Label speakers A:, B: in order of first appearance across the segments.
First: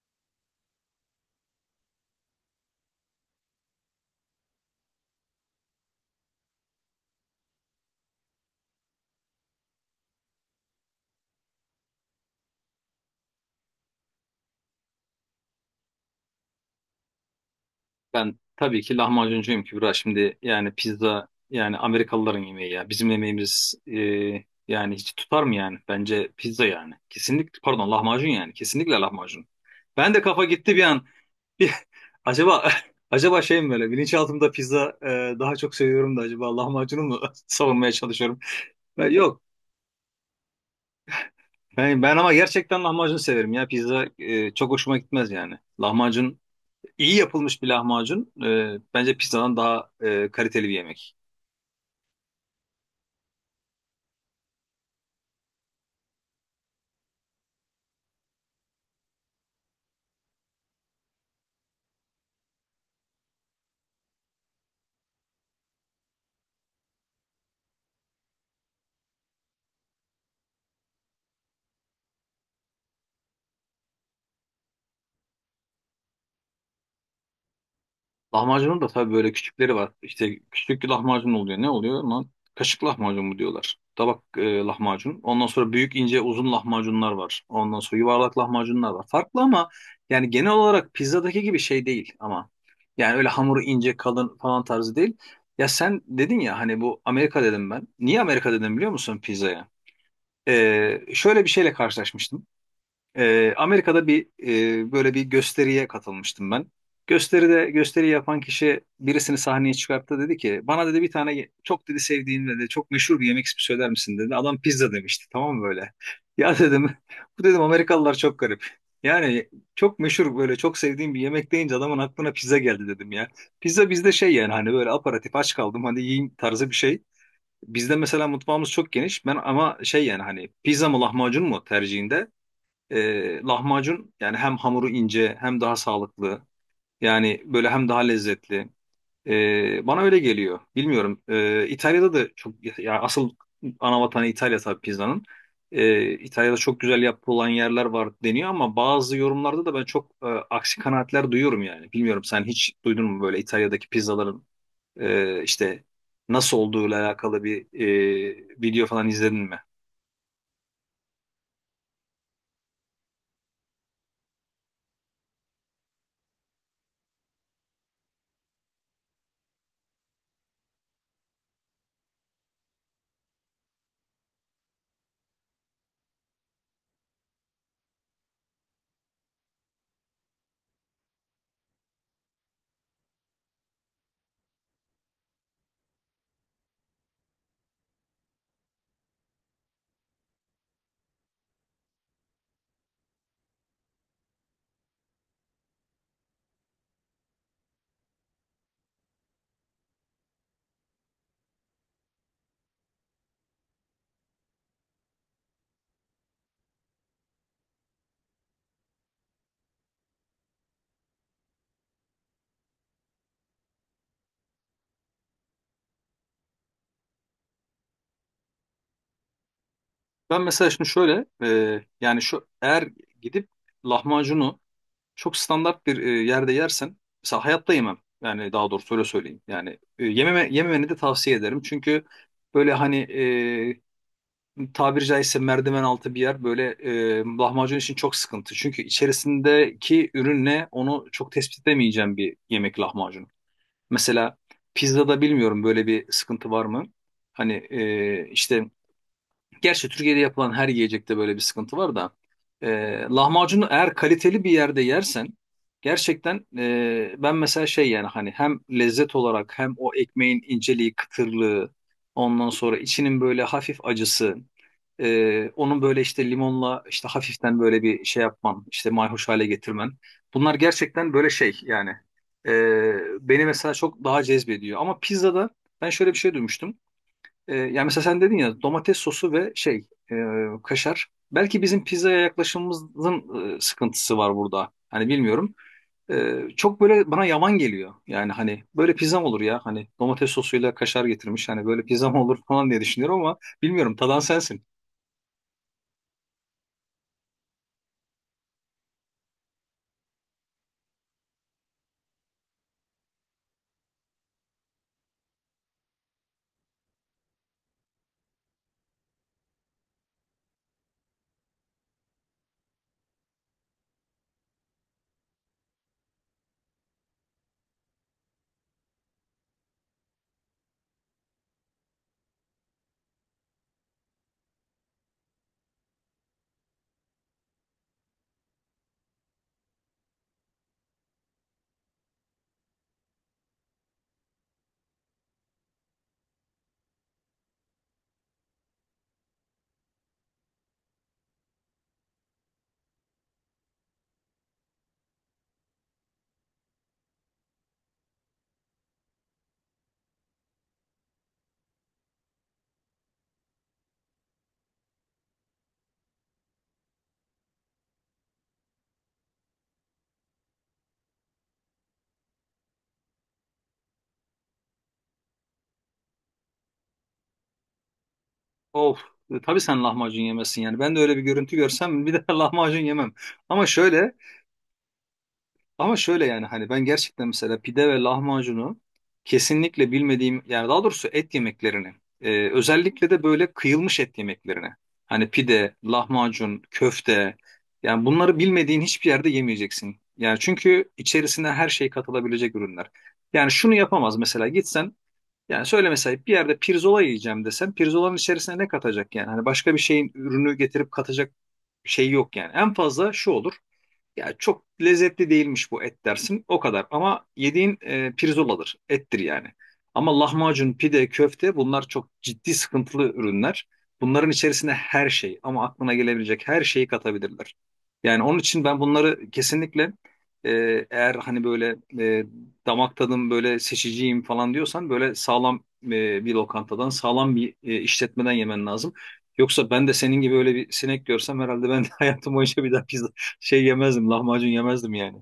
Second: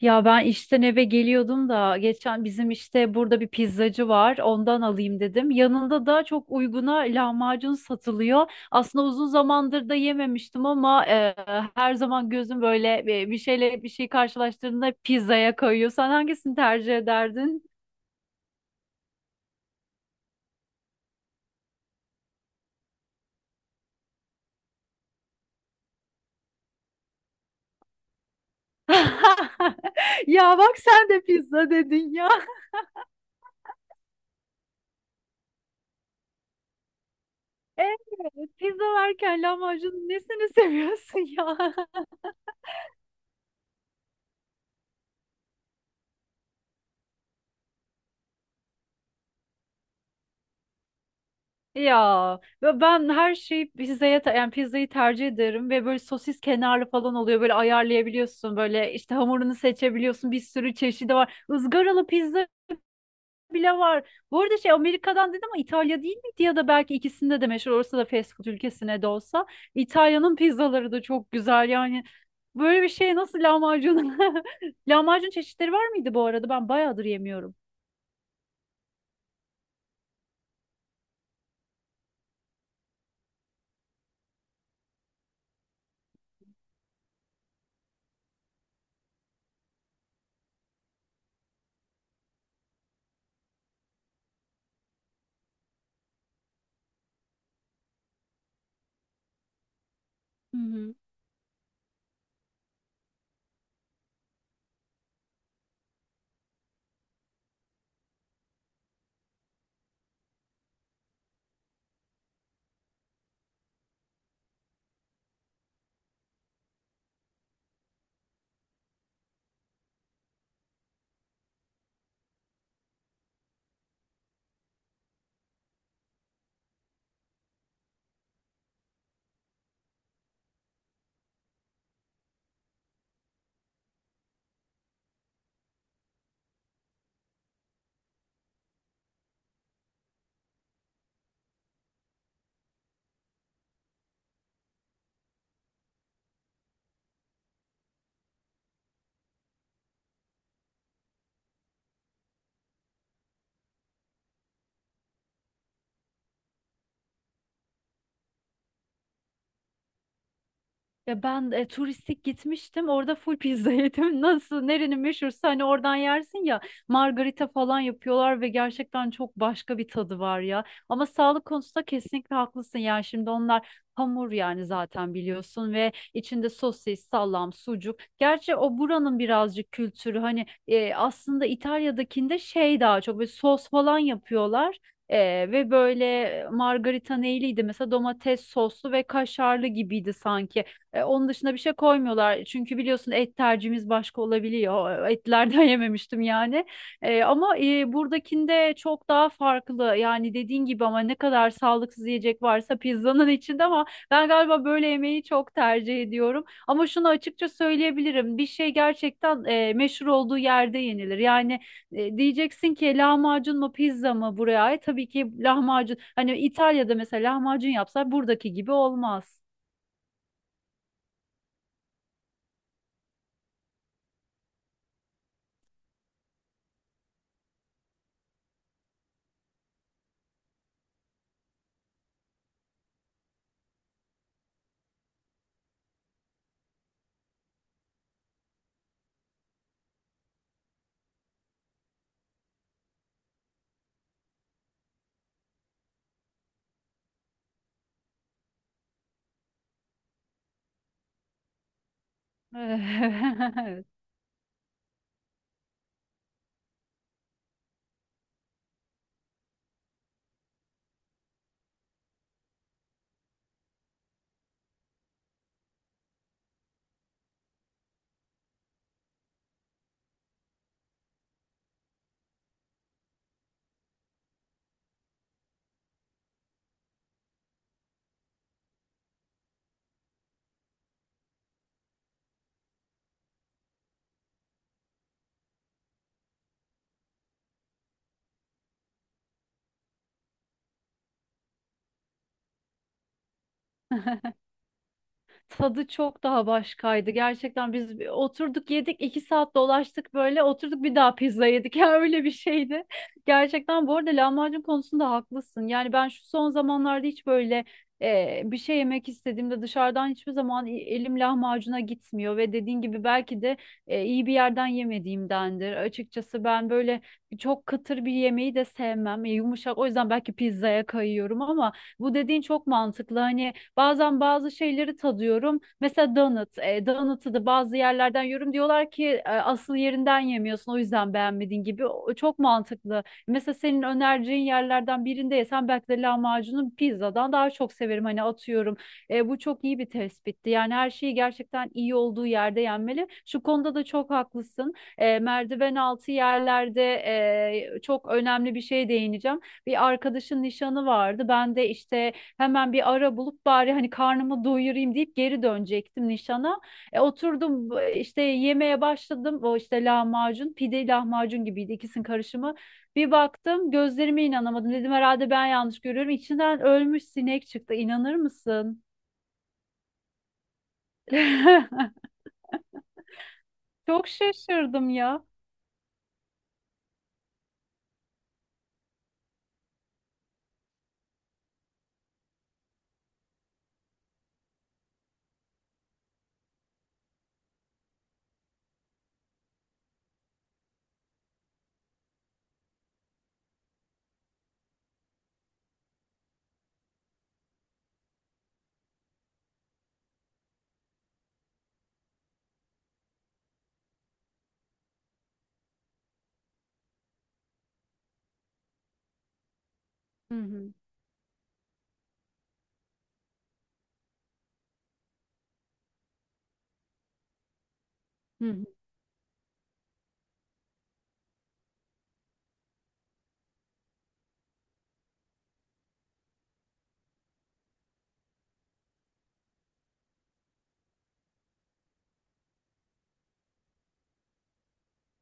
A: Ya ben işten eve geliyordum da geçen bizim işte burada bir pizzacı var, ondan alayım dedim. Yanında da çok uyguna lahmacun satılıyor. Aslında uzun zamandır da yememiştim ama her zaman gözüm böyle bir şeyle bir şey karşılaştığında pizzaya kayıyor. Sen hangisini tercih ederdin?
B: Ben tabii ki lahmacuncuyum Kübra. Şimdi yani pizza yani Amerikalıların yemeği ya. Bizim yemeğimiz yani hiç tutar mı yani? Bence pizza yani. Kesinlikle pardon lahmacun yani. Kesinlikle lahmacun. Ben de kafa
A: Ya,
B: gitti
A: bak
B: bir an.
A: sen de pizza
B: Bir,
A: dedin ya.
B: acaba acaba şey mi böyle bilinçaltımda pizza daha çok seviyorum da acaba lahmacunu mu savunmaya
A: Evet,
B: çalışıyorum?
A: pizza
B: Yok.
A: varken lahmacunun nesini seviyorsun ya?
B: Ben ama gerçekten lahmacun severim ya. Pizza çok hoşuma gitmez yani. Lahmacun. İyi yapılmış bir lahmacun bence pizzadan daha kaliteli bir yemek.
A: Ya ve ben her şeyi pizzaya yani pizzayı tercih ederim ve böyle sosis kenarlı falan oluyor, böyle ayarlayabiliyorsun, böyle işte hamurunu seçebiliyorsun, bir sürü çeşidi var, ızgaralı pizza bile var. Bu arada şey, Amerika'dan dedim ama İtalya değil miydi ya da belki ikisinde de meşhur olsa da, fast food ülkesine de olsa, İtalya'nın pizzaları da çok güzel yani. Böyle bir şey nasıl lahmacun lahmacun çeşitleri var mıydı bu arada, ben bayağıdır yemiyorum.
B: Lahmacunun da tabii böyle küçükleri var. İşte küçük bir lahmacun oluyor. Ne oluyor lan? Kaşık lahmacun mu diyorlar. Tabak lahmacun. Ondan sonra büyük ince uzun lahmacunlar var. Ondan sonra yuvarlak lahmacunlar var. Farklı ama yani genel olarak pizzadaki gibi şey değil ama. Yani öyle hamuru ince kalın falan tarzı değil. Ya sen dedin ya hani bu Amerika dedim ben. Niye Amerika dedim biliyor musun pizzaya?
A: Hı hı.
B: Şöyle bir şeyle karşılaşmıştım. Amerika'da bir böyle bir gösteriye katılmıştım ben. Gösteride gösteri yapan kişi birisini sahneye çıkarttı dedi ki bana dedi bir tane çok dedi sevdiğin dedi çok meşhur bir yemek ismi söyler misin dedi. Adam pizza demişti, tamam mı böyle? Ya dedim bu dedim Amerikalılar çok garip. Yani çok meşhur böyle çok sevdiğim bir yemek deyince adamın aklına pizza geldi dedim ya. Pizza bizde şey yani hani böyle aparatif aç kaldım hadi yiyeyim tarzı bir şey. Bizde mesela mutfağımız çok geniş. Ben ama şey yani hani pizza mı lahmacun mu tercihinde lahmacun yani hem hamuru ince hem daha sağlıklı. Yani böyle hem daha lezzetli. Bana öyle geliyor. Bilmiyorum. İtalya'da da çok ya asıl ana vatanı İtalya tabii pizzanın. İtalya'da çok güzel yapılan yerler var deniyor ama bazı yorumlarda da ben çok aksi kanaatler duyuyorum yani. Bilmiyorum sen hiç duydun mu böyle İtalya'daki pizzaların işte nasıl olduğuyla alakalı bir video falan izledin mi?
A: Ya ben turistik gitmiştim. Orada full pizza yedim. Nasıl, nerenin meşhursa hani oradan yersin ya. Margarita falan yapıyorlar ve gerçekten çok başka bir tadı var ya. Ama sağlık konusunda kesinlikle haklısın. Yani şimdi onlar hamur, yani zaten biliyorsun ve içinde sosis, salam, sucuk. Gerçi o buranın birazcık kültürü hani, aslında İtalya'dakinde şey daha çok böyle sos falan yapıyorlar. Ee, ve böyle margarita neyliydi mesela, domates soslu ve kaşarlı gibiydi sanki. Onun dışında bir şey koymuyorlar. Çünkü biliyorsun et tercihimiz başka olabiliyor. Etlerden yememiştim yani. Ama buradakinde çok daha farklı. Yani dediğin gibi, ama ne kadar sağlıksız yiyecek varsa pizzanın içinde, ama ben galiba böyle yemeği çok tercih ediyorum. Ama şunu açıkça söyleyebilirim. Bir şey gerçekten meşhur olduğu yerde yenilir. Yani diyeceksin ki lahmacun mu pizza mı buraya ait? Tabii ki lahmacun. Hani İtalya'da mesela lahmacun yapsa buradaki gibi olmaz.
B: Ben mesela şimdi şöyle yani şu eğer gidip lahmacunu çok standart bir yerde yersen mesela hayatta yemem. Yani daha doğrusu öyle söyleyeyim. Yani yememeni de tavsiye ederim. Çünkü böyle hani tabiri caizse merdiven altı bir yer böyle lahmacun için çok sıkıntı. Çünkü içerisindeki ürünle onu çok tespit edemeyeceğim bir yemek lahmacun. Mesela pizzada bilmiyorum böyle bir sıkıntı var mı? Hani işte gerçi Türkiye'de yapılan her yiyecekte böyle bir sıkıntı var da e, lahmacunu
A: Evet.
B: eğer kaliteli bir yerde yersen gerçekten ben mesela şey yani hani hem lezzet olarak hem o ekmeğin inceliği, kıtırlığı, ondan sonra içinin böyle hafif acısı, onun böyle işte limonla işte hafiften böyle bir şey yapman işte mayhoş hale getirmen, bunlar gerçekten böyle şey yani, e, beni mesela çok daha cezbediyor ama pizzada ben şöyle bir şey duymuştum. Yani mesela sen dedin ya domates sosu ve şey, e, kaşar. Belki bizim pizzaya yaklaşımımızın sıkıntısı var burada. Hani bilmiyorum. Çok böyle bana yaman geliyor. Yani hani böyle pizzam olur ya. Hani domates sosuyla kaşar getirmiş. Hani böyle pizzam olur falan diye düşünüyorum ama bilmiyorum. Tadan sensin.
A: Tadı çok daha başkaydı. Gerçekten biz bir oturduk yedik, 2 saat dolaştık, böyle oturduk bir daha pizza yedik. Ya öyle bir şeydi. Gerçekten bu arada lahmacun konusunda haklısın. Yani ben şu son zamanlarda hiç böyle bir şey yemek istediğimde dışarıdan hiçbir zaman elim lahmacuna gitmiyor ve dediğin gibi belki de iyi bir yerden yemediğimdendir. Açıkçası ben böyle çok kıtır bir yemeği de sevmem. Yumuşak o yüzden belki pizzaya kayıyorum ama bu dediğin çok mantıklı. Hani bazen bazı şeyleri tadıyorum. Mesela donut. Donut'u da bazı yerlerden yiyorum. Diyorlar ki asıl yerinden yemiyorsun, o yüzden beğenmedin gibi. O, çok mantıklı. Mesela senin önereceğin yerlerden birinde yesem belki de lahmacunu pizzadan daha çok severim. Hani atıyorum. Bu çok iyi bir tespitti. Yani her şeyi gerçekten iyi olduğu yerde yenmeli. Şu konuda da çok haklısın. Merdiven altı yerlerde çok önemli bir şeye değineceğim. Bir arkadaşın nişanı vardı. Ben de işte hemen bir ara bulup bari hani karnımı doyurayım deyip geri dönecektim nişana. Oturdum işte yemeye başladım. O işte lahmacun, pide lahmacun gibiydi, ikisinin karışımı. Bir baktım gözlerime inanamadım. Dedim herhalde ben yanlış görüyorum. İçinden ölmüş sinek çıktı. İnanır mısın?
B: Of. Tabii sen lahmacun yemezsin yani. Ben de öyle bir görüntü görsem bir de lahmacun yemem. Ama
A: Çok
B: şöyle
A: şaşırdım ya.
B: Ama şöyle yani hani ben gerçekten mesela pide ve lahmacunu kesinlikle bilmediğim yani daha doğrusu et yemeklerini özellikle de böyle kıyılmış et yemeklerini, hani pide, lahmacun, köfte, yani bunları bilmediğin hiçbir yerde yemeyeceksin. Yani çünkü içerisine her şey katılabilecek ürünler. Yani şunu yapamaz mesela gitsen yani söyle mesela bir yerde pirzola yiyeceğim desen pirzolanın içerisine ne katacak yani? Hani başka bir şeyin ürünü getirip katacak şey yok yani. En fazla şu olur. Ya çok lezzetli değilmiş bu et dersin o kadar ama yediğin pirzoladır, ettir yani. Ama
A: Hı
B: lahmacun,
A: hı.
B: pide, köfte bunlar çok ciddi sıkıntılı ürünler. Bunların içerisine her şey ama aklına gelebilecek her şeyi katabilirler. Yani onun
A: Hı
B: için
A: hı.
B: ben bunları kesinlikle, e, eğer hani böyle damak tadım böyle seçiciyim falan diyorsan böyle sağlam bir lokantadan sağlam bir işletmeden yemen lazım. Yoksa ben de senin gibi öyle bir sinek görsem herhalde ben de hayatım boyunca bir daha pizza yemezdim, lahmacun yemezdim yani.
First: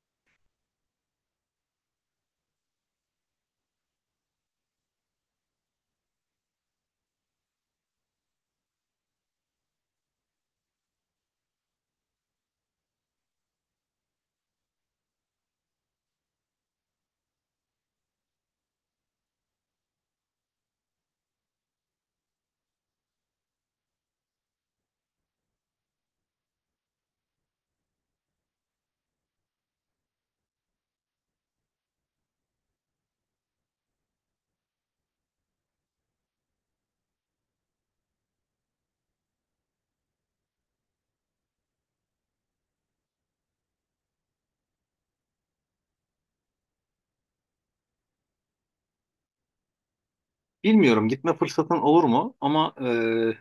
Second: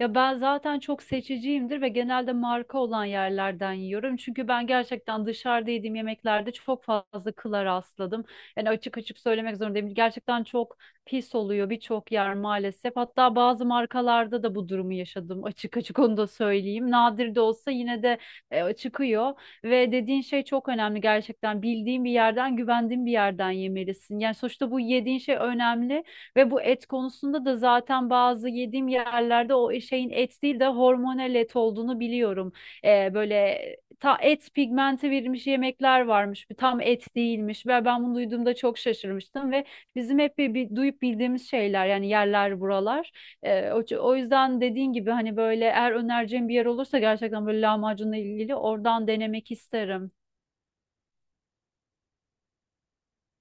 A: Ya ben zaten çok seçiciyimdir ve genelde marka olan yerlerden yiyorum. Çünkü ben gerçekten dışarıda yediğim yemeklerde çok fazla kıla rastladım. Yani açık açık söylemek zorundayım. Gerçekten çok pis oluyor birçok yer maalesef. Hatta bazı markalarda da bu durumu yaşadım. Açık açık onu da söyleyeyim. Nadir de olsa yine de çıkıyor. Ve dediğin şey çok önemli gerçekten. Bildiğin bir yerden, güvendiğin bir yerden yemelisin. Yani sonuçta bu yediğin şey önemli. Ve bu et konusunda da zaten bazı yediğim yerlerde o şeyin et değil de hormonal et olduğunu biliyorum. Böyle ta et pigmenti verilmiş yemekler varmış. Bu tam et değilmiş. Ve ben bunu duyduğumda çok şaşırmıştım ve bizim hep bir duyup bildiğimiz şeyler yani, yerler buralar. O yüzden dediğin gibi hani böyle, eğer önereceğim bir yer olursa gerçekten böyle lahmacunla ilgili oradan denemek isterim.
B: Bilmiyorum gitme fırsatın olur mu ama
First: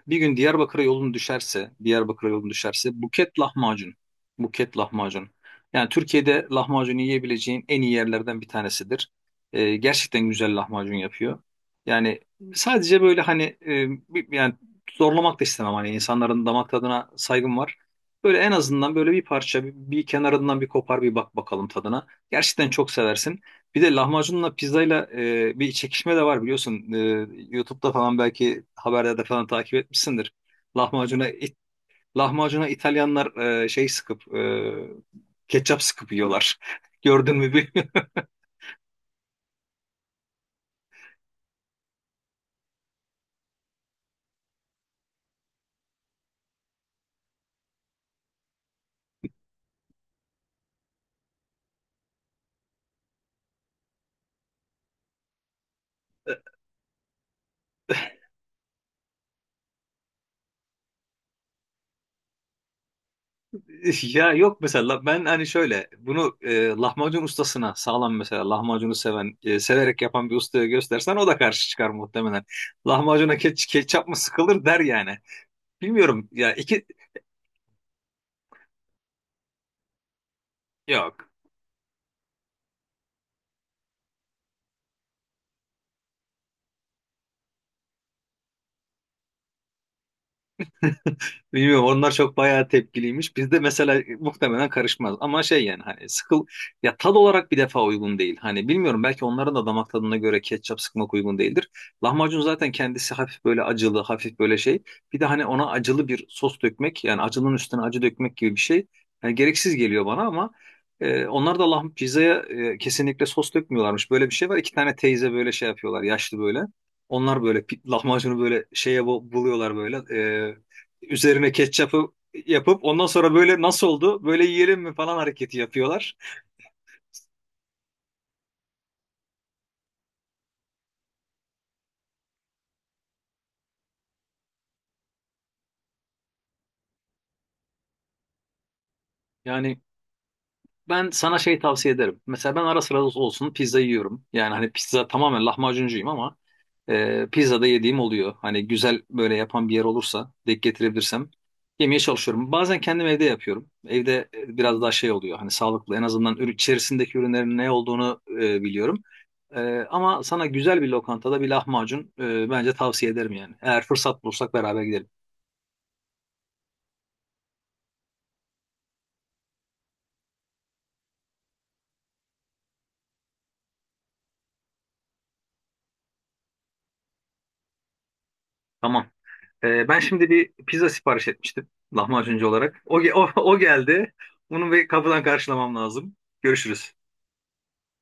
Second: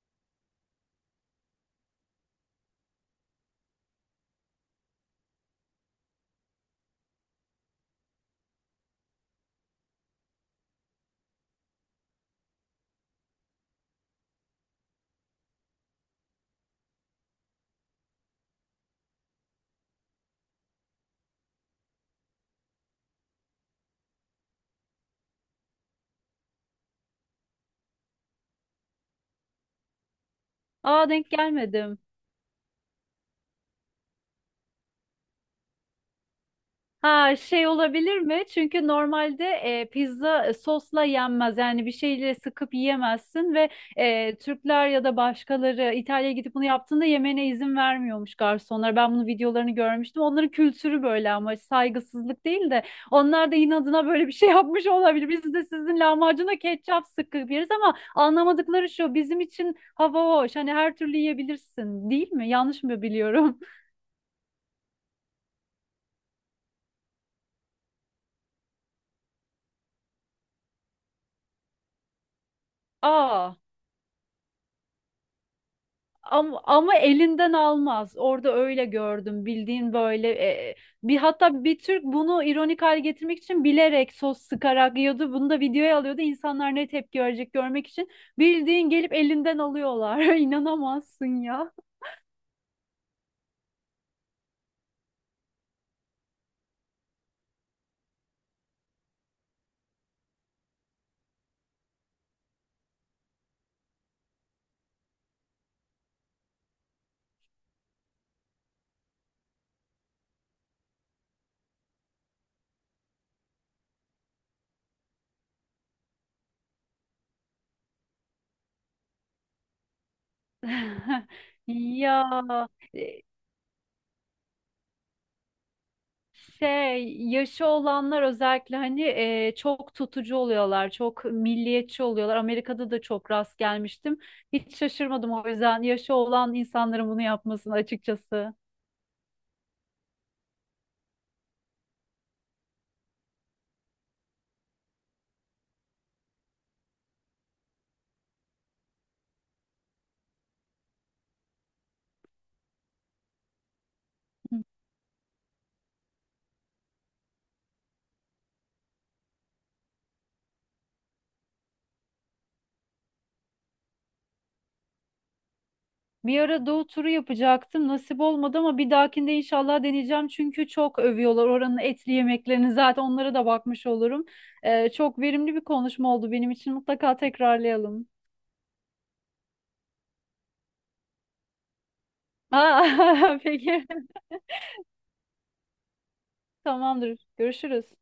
B: bir gün Diyarbakır'a yolun düşerse, Diyarbakır'a yolun düşerse Buket lahmacun. Buket lahmacun. Yani Türkiye'de lahmacunu yiyebileceğin en iyi yerlerden bir tanesidir. Gerçekten güzel lahmacun yapıyor. Yani sadece böyle hani yani zorlamak da istemem hani insanların damak tadına saygım var. Böyle en azından böyle bir parça bir kenarından bir kopar bir bak bakalım tadına. Gerçekten çok seversin. Bir de lahmacunla pizzayla bir çekişme de var biliyorsun. YouTube'da falan belki haberlerde falan takip etmişsindir.
A: Aa,
B: Lahmacuna
A: denk
B: it-
A: gelmedim.
B: Lahmacuna İtalyanlar e, şey sıkıp e, ketçap sıkıp yiyorlar.
A: Ha,
B: Gördün mü
A: şey
B: bilmiyorum.
A: olabilir mi? Çünkü normalde pizza sosla yenmez. Yani bir şeyle sıkıp yiyemezsin ve Türkler ya da başkaları İtalya'ya gidip bunu yaptığında yemene izin vermiyormuş garsonlar. Ben bunun videolarını görmüştüm. Onların kültürü böyle ama saygısızlık değil de onlar da inadına böyle bir şey yapmış olabilir. Biz de sizin lahmacuna ketçap sıkıp yeriz ama anlamadıkları şu, bizim için hava hoş. Hani her türlü yiyebilirsin değil mi? Yanlış mı biliyorum?
B: Ya yok mesela ben hani şöyle bunu lahmacun ustasına sağlam mesela lahmacunu seven severek yapan bir ustaya göstersen o da karşı çıkar muhtemelen. Lahmacuna
A: Aa.
B: ketçap mı sıkılır der yani. Bilmiyorum ya
A: Ama,
B: iki
A: ama elinden almaz. Orada öyle gördüm. Bildiğin böyle bir,
B: yok
A: hatta bir Türk bunu ironik hale getirmek için bilerek sos sıkarak yiyordu. Bunu da videoya alıyordu, İnsanlar ne tepki verecek görmek için. Bildiğin gelip elinden alıyorlar. İnanamazsın ya.
B: Bilmiyorum onlar çok bayağı tepkiliymiş. Bizde mesela muhtemelen karışmaz. Ama şey yani hani ya tad olarak bir defa uygun değil. Hani bilmiyorum belki onların da damak tadına göre ketçap sıkmak uygun değildir. Lahmacun zaten kendisi hafif böyle acılı, hafif böyle şey. Bir de hani ona acılı bir sos dökmek yani acının üstüne acı dökmek gibi bir şey. Yani gereksiz geliyor bana ama onlar da pizzaya kesinlikle sos dökmüyorlarmış. Böyle bir şey var. İki tane teyze böyle şey yapıyorlar yaşlı böyle. Onlar böyle lahmacunu böyle şeye buluyorlar böyle. e, Üzerine
A: Ya,
B: ketçapı yapıp ondan
A: e,
B: sonra böyle nasıl oldu böyle yiyelim mi falan hareketi yapıyorlar.
A: şey, yaşı olanlar özellikle hani çok tutucu oluyorlar, çok milliyetçi oluyorlar. Amerika'da da çok rast gelmiştim. Hiç şaşırmadım o yüzden yaşı olan insanların bunu yapmasını açıkçası.
B: Yani ben sana şey tavsiye ederim. Mesela ben ara sıra olsun pizza yiyorum. Yani hani pizza tamamen lahmacuncuyum ama pizza da yediğim oluyor. Hani güzel böyle yapan bir yer olursa denk getirebilirsem yemeye çalışıyorum. Bazen kendim evde yapıyorum. Evde biraz daha şey oluyor. Hani sağlıklı en azından ürün, içerisindeki ürünlerin ne olduğunu biliyorum. E, Ama sana güzel bir lokantada bir lahmacun bence tavsiye ederim yani. Eğer fırsat bulursak beraber gidelim.
A: Bir ara Doğu turu yapacaktım. Nasip olmadı ama bir dahakinde inşallah deneyeceğim. Çünkü çok övüyorlar oranın etli yemeklerini. Zaten onlara da bakmış olurum. Çok verimli bir konuşma oldu benim için. Mutlaka tekrarlayalım.
B: Tamam. Ben şimdi bir pizza sipariş etmiştim lahmacuncu olarak. O,
A: Aa,
B: o
A: peki.
B: geldi. Bunu bir kapıdan karşılamam lazım. Görüşürüz.
A: Tamamdır. Görüşürüz.